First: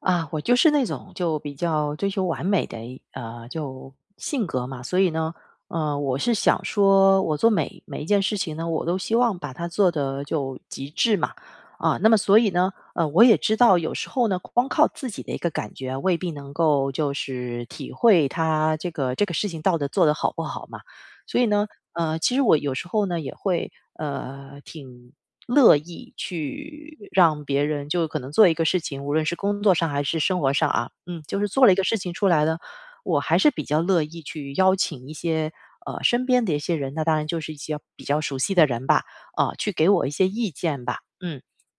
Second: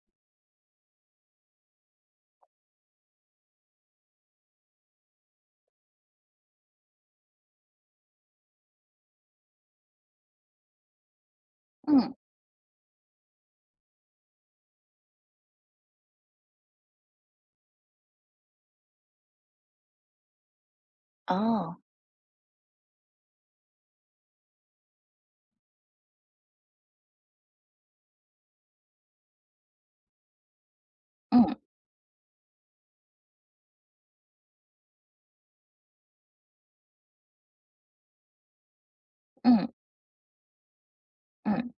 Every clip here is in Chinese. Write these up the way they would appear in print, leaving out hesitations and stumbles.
啊，我就是那种就比较追求完美的一就性格嘛，所以呢，我是想说，我做每一件事情呢，我都希望把它做得就极致嘛，啊，那嗯，么所以呢，我也知道有时候呢，光靠自己的一个感觉啊未必能够就是体会它这个事情到底做得好不好嘛，所以呢，哦，其实我有时候呢也会挺乐意去让别人就可能做一个事情，无论是工作上还是生活上啊，嗯，就是嗯做了一个事情出来呢，我还是比较乐意去邀请一些身边的一些人，那当然就是一些比较熟悉的人吧，啊、嗯去给我一些意见吧，嗯。嗯，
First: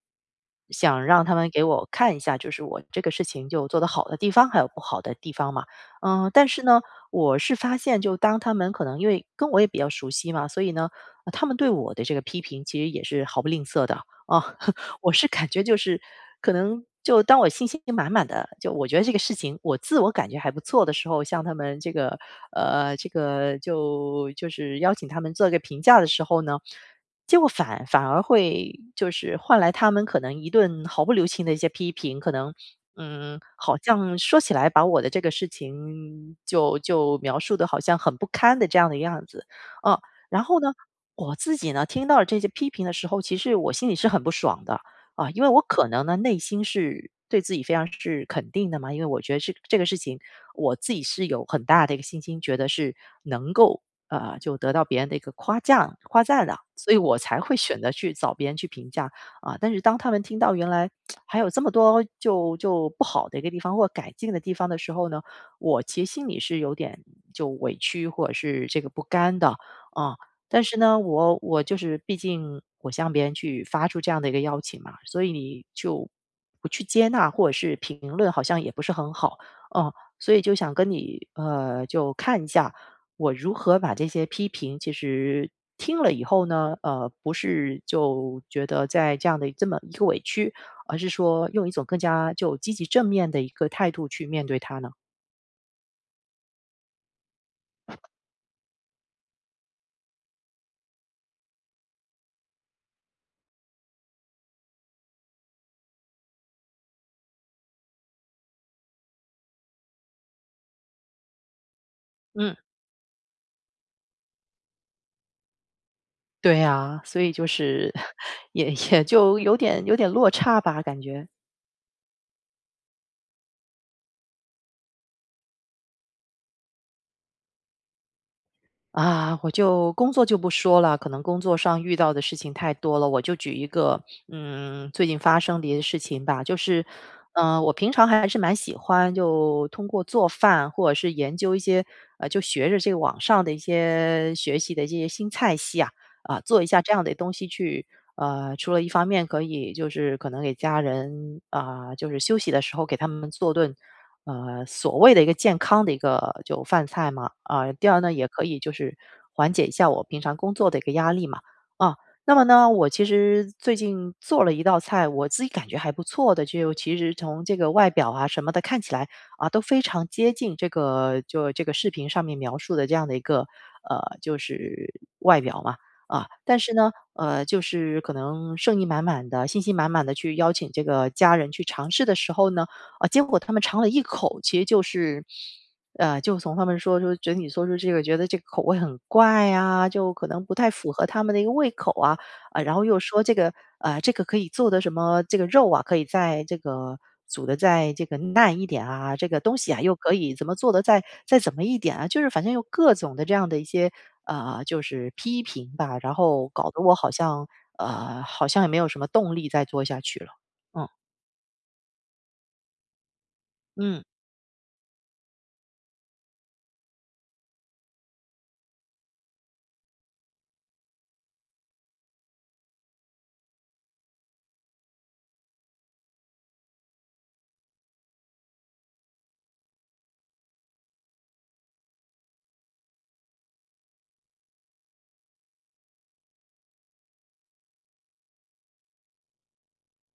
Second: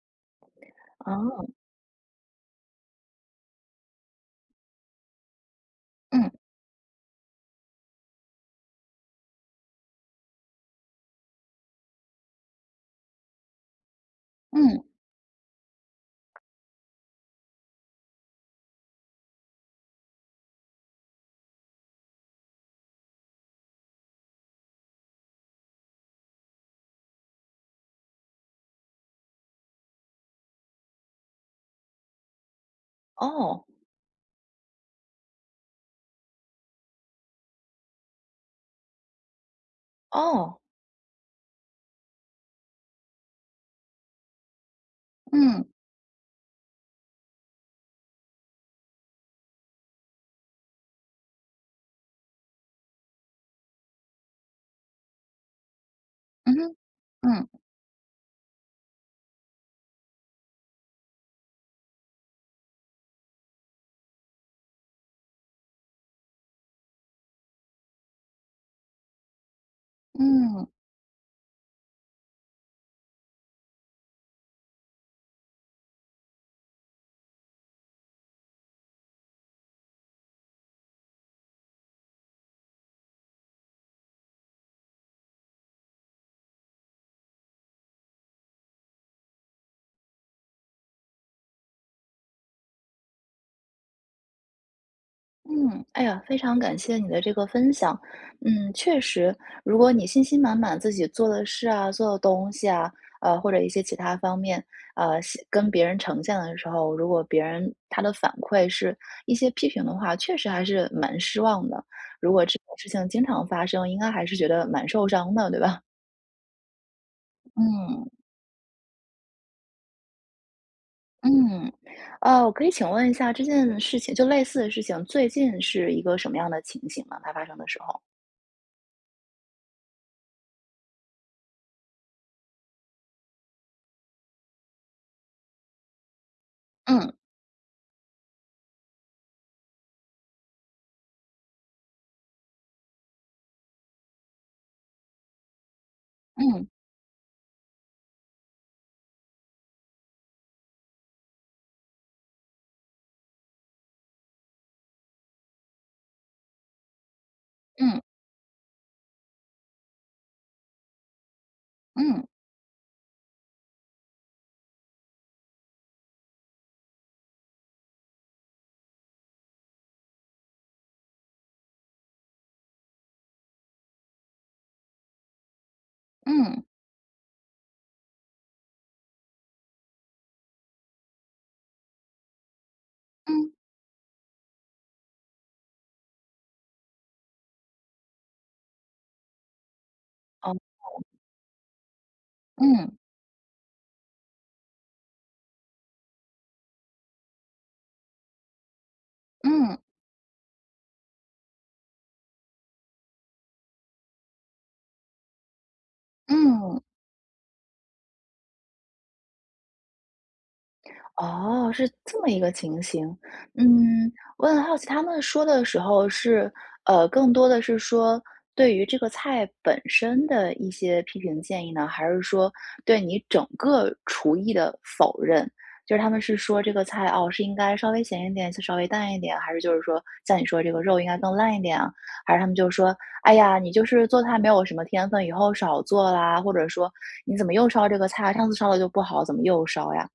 想让他哦，们给我看一下，就是我这个事情就做得好的地方，还有不好的地方嘛。嗯，嗯但是呢，我是发现，就当他们可能因为跟我也比较熟悉嘛，所以呢，他们对我的这个批评其实也是毫不吝啬的啊。嗯，我是感觉就是可能就当我信心满满的，就我觉得这个事情我自我感觉还不错的时候，向他们这个这个就是邀请他们做一个评价的时候呢，结果反而会就是换来他们可能一顿毫不留情的一些批评，可能。嗯，哦好像说起来把我的这个事情就描述的好像很不堪的这样的样子，嗯，然哦，后呢，我自己呢听到了这些批评的时候，其实我心里是很不爽的，啊，因为我嗯可能呢，内心是对自己非常是肯定的嘛，因为我觉得这个事情，我自己是有很大的一个信心，觉得是能够啊就得到别人的一个夸奖夸赞嗯的，所以我才嗯会选择去找别人去评价啊。但是当他们听到原来 还有这么多就不好的一个地方或改进的地方的时候呢，我其实心里是有点就委屈或者是这个不甘的啊。但嗯是呢，我就是毕竟我向别人去发出这样的一个邀请嘛，所以你就不去接纳或者是评论，好像也不是很好，嗯，所以就想跟你就看一下我如何把这些批评，其实听了以后呢，不是就觉得在这样的这么一个委屈，而是说用一种更加就积极正面的一个态度去面对它呢？嗯，哎呀，非常感谢你的这个分享。嗯，确实，如果你信心满满自己做的事啊、做的东西啊，或者一些其他方面，写跟别人呈现的时候，如果别人他的反馈是一些批评的话，确实还是蛮失望的。如果嗯。这种事情经常发生，应该还是觉得蛮受伤的，对吧？对呀，所以就是 嗯。也就有点有点落差吧，感觉。嗯，我可以请问一下这件事情就类似的事情，最近是一个什么样的情形呢？它发生的时候？啊，我就工作就不说了，可能工作上遇到的事情太多了。我就举一个，嗯，最近发生的一些事情吧，就是，嗯，嗯，我平常还是蛮喜欢就通过做饭或者是研究一些，就学着这个网上的一些学习的一些新菜系啊，啊，做一嗯，下这样的东西去，除了一方面可以就是可能给家人啊、就是休息的时候给他们做顿。所谓的一个健康的一个就饭菜嘛，啊，第二嗯，呢，也可以就是缓解一下我平常工作的一个压力嘛，啊，嗯，那么呢，我其实最近做了一道菜，我自己感觉还不错的，就其实从这个外表啊什么的看起来啊都非常接近这个就这个视频上面描述的这样的一个就是外表嘛，啊，嗯，但嗯是呢，就是可能盛意满满的、信心满满的去邀请这个家人去尝试的时候呢。啊，结果嗯，他们尝了一口，其实就是，就从他们说觉得你说出这个，觉得这个口味很怪啊，就可能哦，不太符合他们的一个胃口啊，啊，然后嗯，又说这个，这个可以做的什么，这个肉啊，可以在这个煮的再这个烂一点啊，这个东嗯，西啊嗯又可以怎么做的再怎么一点啊，就是反正有各种的这样的一些就是批评吧，然后搞嗯。得我好像好像也没有什么动力再做下去了，嗯。哦，是这么一个情形。嗯。嗯，我很好奇他们说的时候是，更多的是说对于这个菜本身的一些批评建议呢，还是说对你整个厨艺的否认？就是他们是说这个菜哦，是应该稍微咸一点，稍微淡一点，还是就是说像你说这个肉应该更烂一点啊？还是他们就说，哎呀，你就是做菜没有什么天分，以后少做啦，或者说你怎么又烧这个菜啊，上次烧的就不好，怎么又烧呀？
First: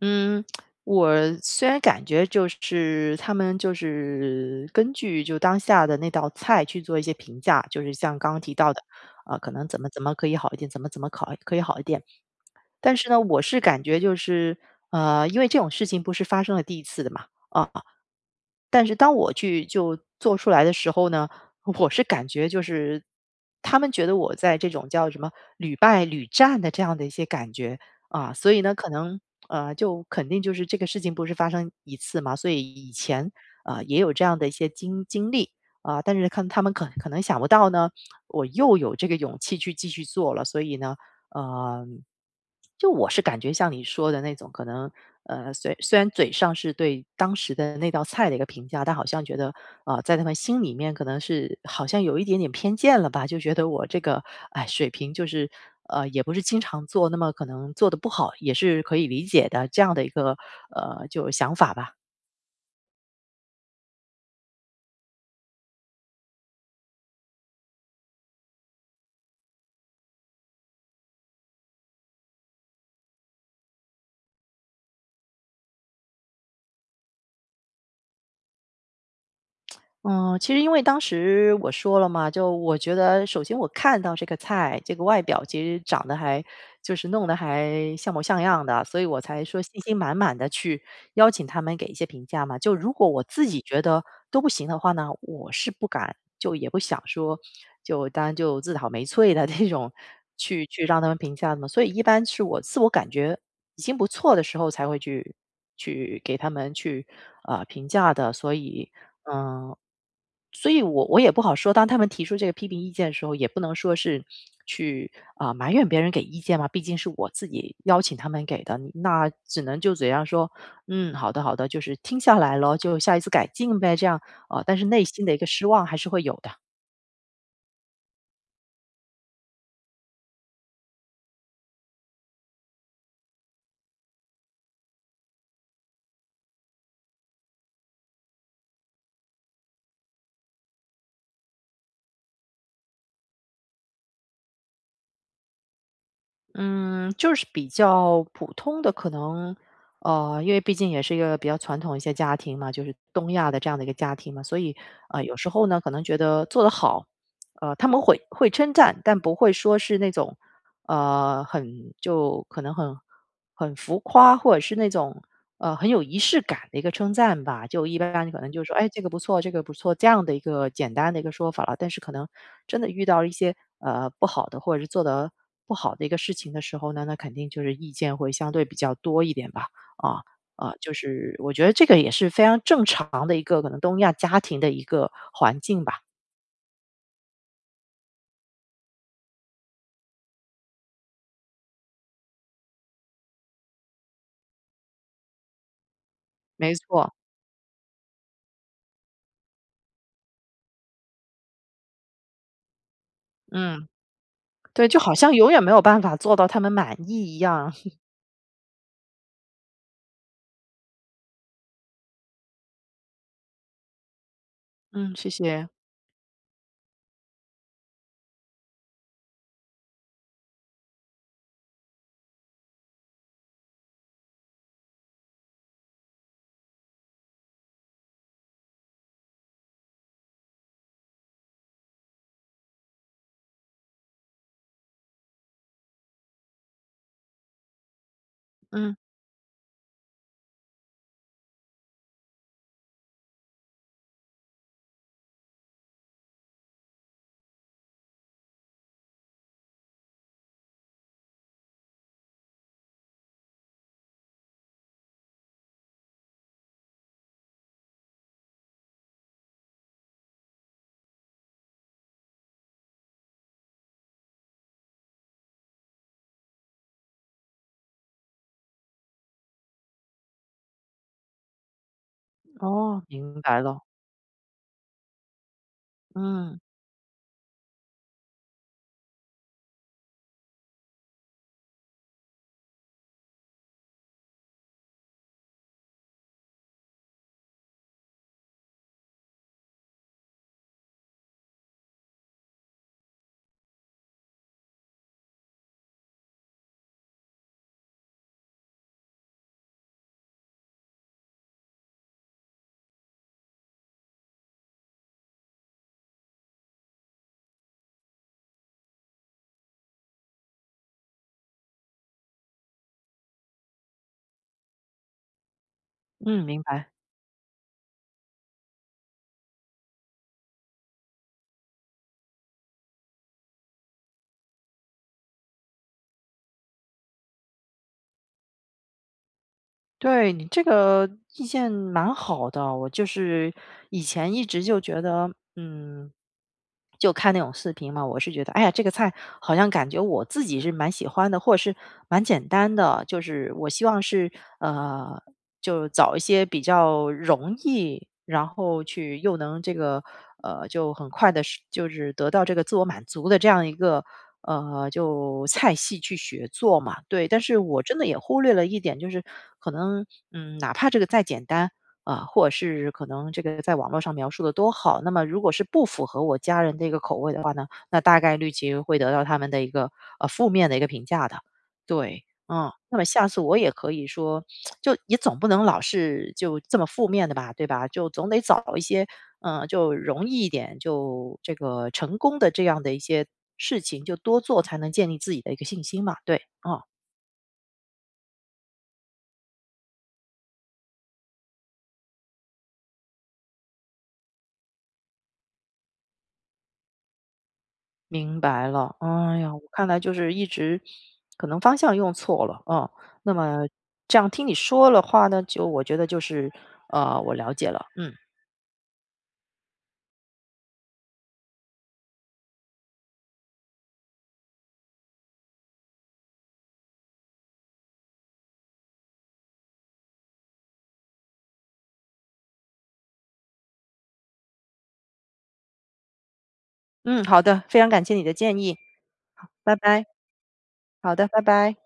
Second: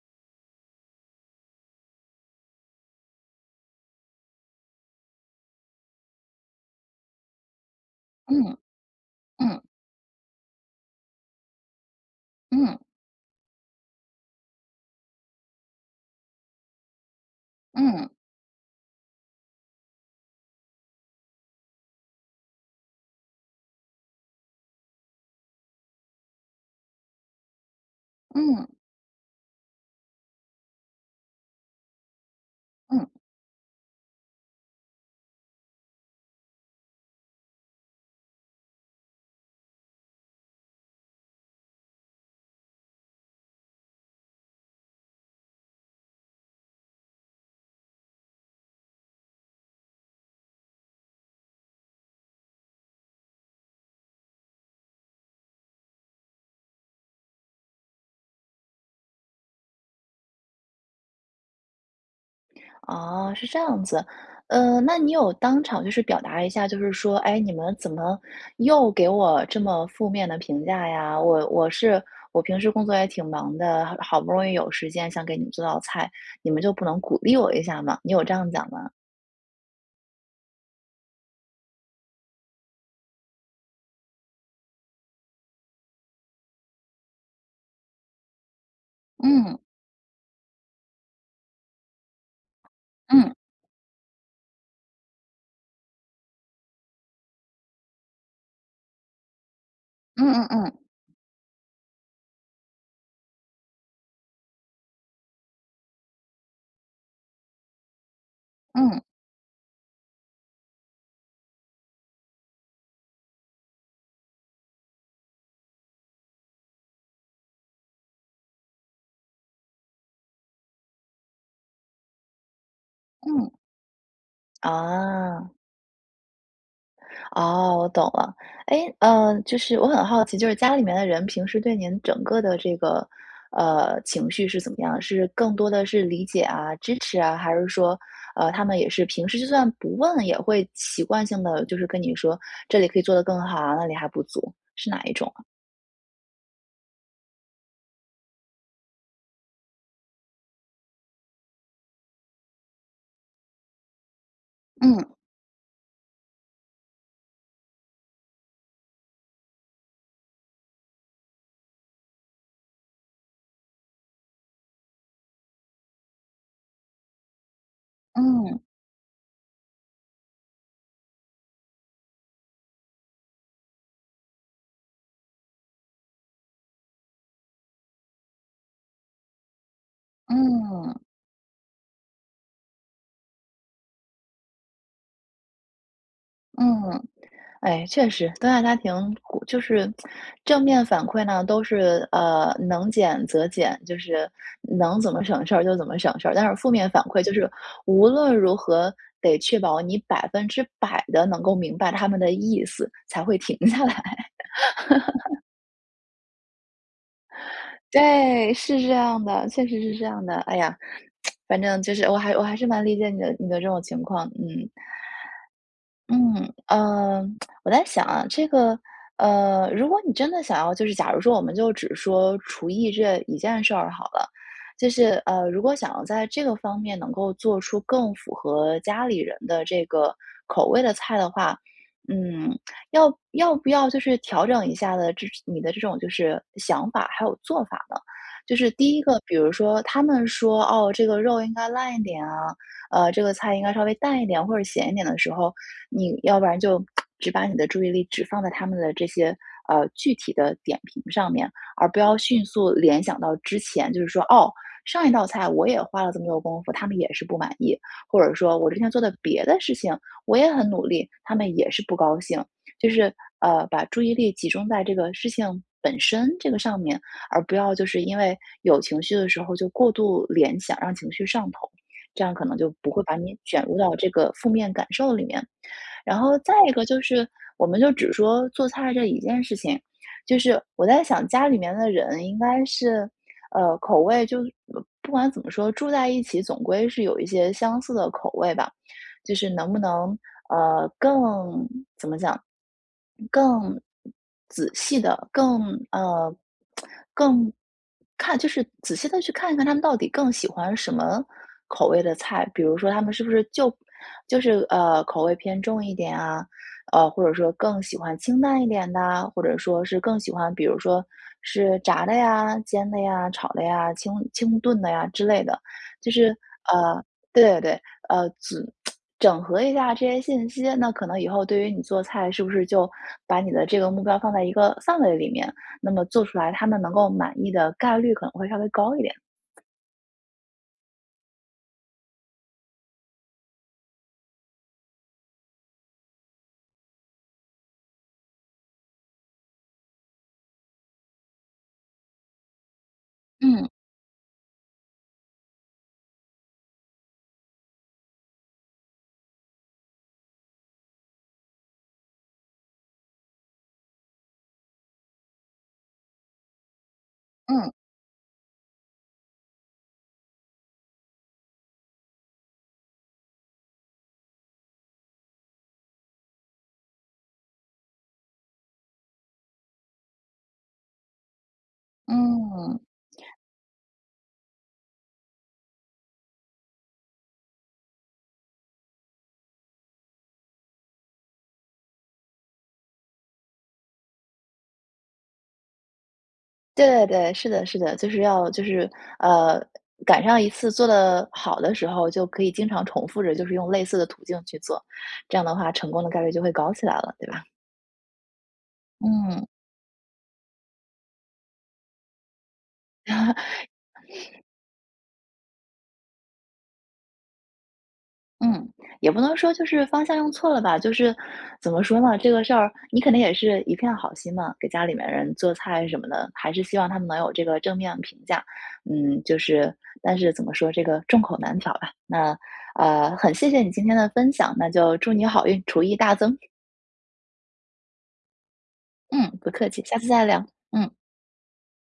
嗯，我虽然感觉就是他们就是根据就当下的那道菜去做一些评价，就是像刚刚提嗯到的，啊、可嗯。能怎么怎么可以好一点，怎么怎么考可以好一点。嗯但是呢，我是感觉就是因为这种事情不是发生了第一次的嘛，啊、嗯但是当我去就做出来的时候呢，我是感觉就是他们觉得我在这种叫什么屡败屡战的这样的一些感觉啊，所以嗯呢，可能就肯定就是这个事情不是发生一次嘛，所以以嗯，前啊、也有这样的一些经历啊、但是看他们可能想不到呢，我又有这个勇气去继续做了，所以呢。呃，就我是感觉像你说的那种，可能虽然嘴上是对当时的那道菜的一个评价，但好像觉得啊、在他们心里面可能是好像有一点点偏见了吧，就觉得我这个哎水平就是也不是经常做，那么可能做的不好也是可以理解的这样的一个就想法吧。哦，是这样子。那你有当场就是表达一下，就是说，哎，你们怎么又给我这么负面的评价呀？我平时工作也挺忙的，好好不容易有时间想给你们做道菜，你们就不能鼓励我一下吗？你有这样讲吗？嗯，其实因为当时我说了嘛，就我觉得首先我看到这个菜，这个外表其实长得还就是弄得还像模像样的，所以我才嗯说信心满满的去邀请他们给一些评价嘛。就如果我嗯自己觉得都不行的话呢，我是不敢，就也不想说，就当然就自讨没趣的 这种嗯嗯去嗯让他们评价的嘛。所以一般是我自我感觉已经不错的时候才会去给他们去啊、评价的，所以。嗯嗯，所以我也不好说，当他们提出这个批评意见的时候，也不能说是去啊、埋怨别人给意见嘛，毕竟是我自己邀请他们给的，你那只能就嘴上说，嗯，好的好的，就是听下来了，就下一次改嗯。进呗，这样啊、但是内心的一个啊。失望还是会有的。哦，我懂了。哎，就是我很好奇，就是家里面的人平时对您整个的这个，情绪是怎么样？是更多的是理解啊、支持啊，还是说，他们也是平时就算不问，也会习惯性的就是跟你说这里可以做得更好啊，那里还不足，是哪一种啊？嗯，就是比较普通的，可能，因为毕竟也是一个比较传统一些家庭嘛，就是东亚的这样的一个家庭嘛，所以，嗯有时候呢，可能觉得做得好，他们会称赞，但不会说是那种，很就可能很很浮夸，或者是那种很有仪式感的一个称赞吧。就一般可能嗯就说：“哎，这个不错，这个不错。”这样的一个简单的一个说法了。但是可能真的遇到一些，不好的或者是做得不好的一个事情的时候呢，那肯定就是意见会相对比较多一点吧。啊，啊，就嗯是我觉得这个也是非常正常的一个可能东亚家庭的一个环境吧。嗯，哎，确实，东亚家庭就是正面反馈呢，都是能减则减，就是能怎么省事儿就怎么省事儿。但是负没面反错，馈就是无论如何得确保你百分之百的能够明白他们的意思，才会停下嗯，来。对，就好像永远没有办法做到他们满意一样。对，是这样的，确实是这样的。哎呀，反正就是我还是蛮理解你的这种情况，嗯。嗯，谢谢，嗯，我在想啊，这个，如果你真的想要，就是假如说我们就只说厨艺这一件事儿好了，就是如果想要在这个方面能够做出更符合家里人的这个口味的菜的话，嗯，要不要就是调整一下你的这种就是想法还有做法呢？就是嗯，第一个，比如说他们说哦，这个肉应该烂一点啊，这个菜应该稍微淡一点或者咸一点的时候。你要不然就 只把你的注意力只放在他们的这些具体的点评上面，而不要迅速联想到之前，就是说哦，上一道菜我也花了这么多功夫，他们也是不满意，或者说我之前做的别的事情我也很努力，他们也是不高兴。就是把注意力集中在这个事情本身这个上面，而不要就是因为有情绪的时候就过度联想，让情绪上头，这样可能就不哦，会把你明白卷入了，到这个负面感受里面。然后再嗯，一个就是，我们就只说做菜这一件事情，就是我在想家里面的人应该是，口味就不管怎么说，住在一起总归是有一些相似的口味吧，就是能不能更怎么讲，更仔细的，更呃，更看就是仔细的去看一看他们到底更喜欢什么口味的菜。比如说他们是不是就就是，口味偏重一点啊，或者说更喜欢清淡一点的啊或者说是更喜欢比如说是炸的呀、煎的呀、炒的呀、清炖的呀之类的。就是嗯，明白。呃，对对对，呃，仔整合一下这些信息，那可能以后对于你做菜，是不是就把你的这个目标放在一个范围里面，那么做出来他们能够满意的概率可能会稍微高一点。对，你这个意见蛮好的，我就是以前一直就觉得，嗯，就看那种视频嘛，我是觉得，哎呀，这个菜好像感觉我自己是蛮喜欢的，或者是蛮简单的，就是我嗯希望是呃，就找一些比较容易，然后去又能这个就很快的，就是得到这个自我满足的这样一个就菜系去学做嘛，对。但是嗯我真的也忽略了一点，就是可能，嗯，哪怕这个再简单啊，或者是可能这个在网络上描述的多好，那么如果是不符合我家人的一个口味的话呢，那大概率其实会得到他们的一个负面的一个评价的，对。嗯，嗯。那么下次我也可以说，就也总不能老是就这么负面的吧，对吧？就总得找一些嗯，就容易一点，就这个成功的这样的一些事情，就多做才能建立自己的一个信心嘛。对，啊，对对对，是的是的，就是要就是呃，赶上一次做的好的时候，就可以经常重复着，就是用类似的途径去做，这样的话成功的概率就会高起来了，对吧？明白了。哎嗯。呀，我看来就是一直可能方向用错了，哦。那 么这样听你说的话呢，就我觉得就是我了解了，嗯嗯，也不能说就是方向用错了吧，就是怎么说呢？这个事儿你肯定也是一片好心嘛，给家里面人做菜什么的，还是希望他们能有这个正面评价。嗯，就是，但是怎么说，这个众口难调吧。那很谢谢你今天的分享，那就祝你好运，厨艺大增。嗯，好的，非常感谢你的建议，嗯，不客拜气，下拜。次再聊。嗯。好的，拜拜。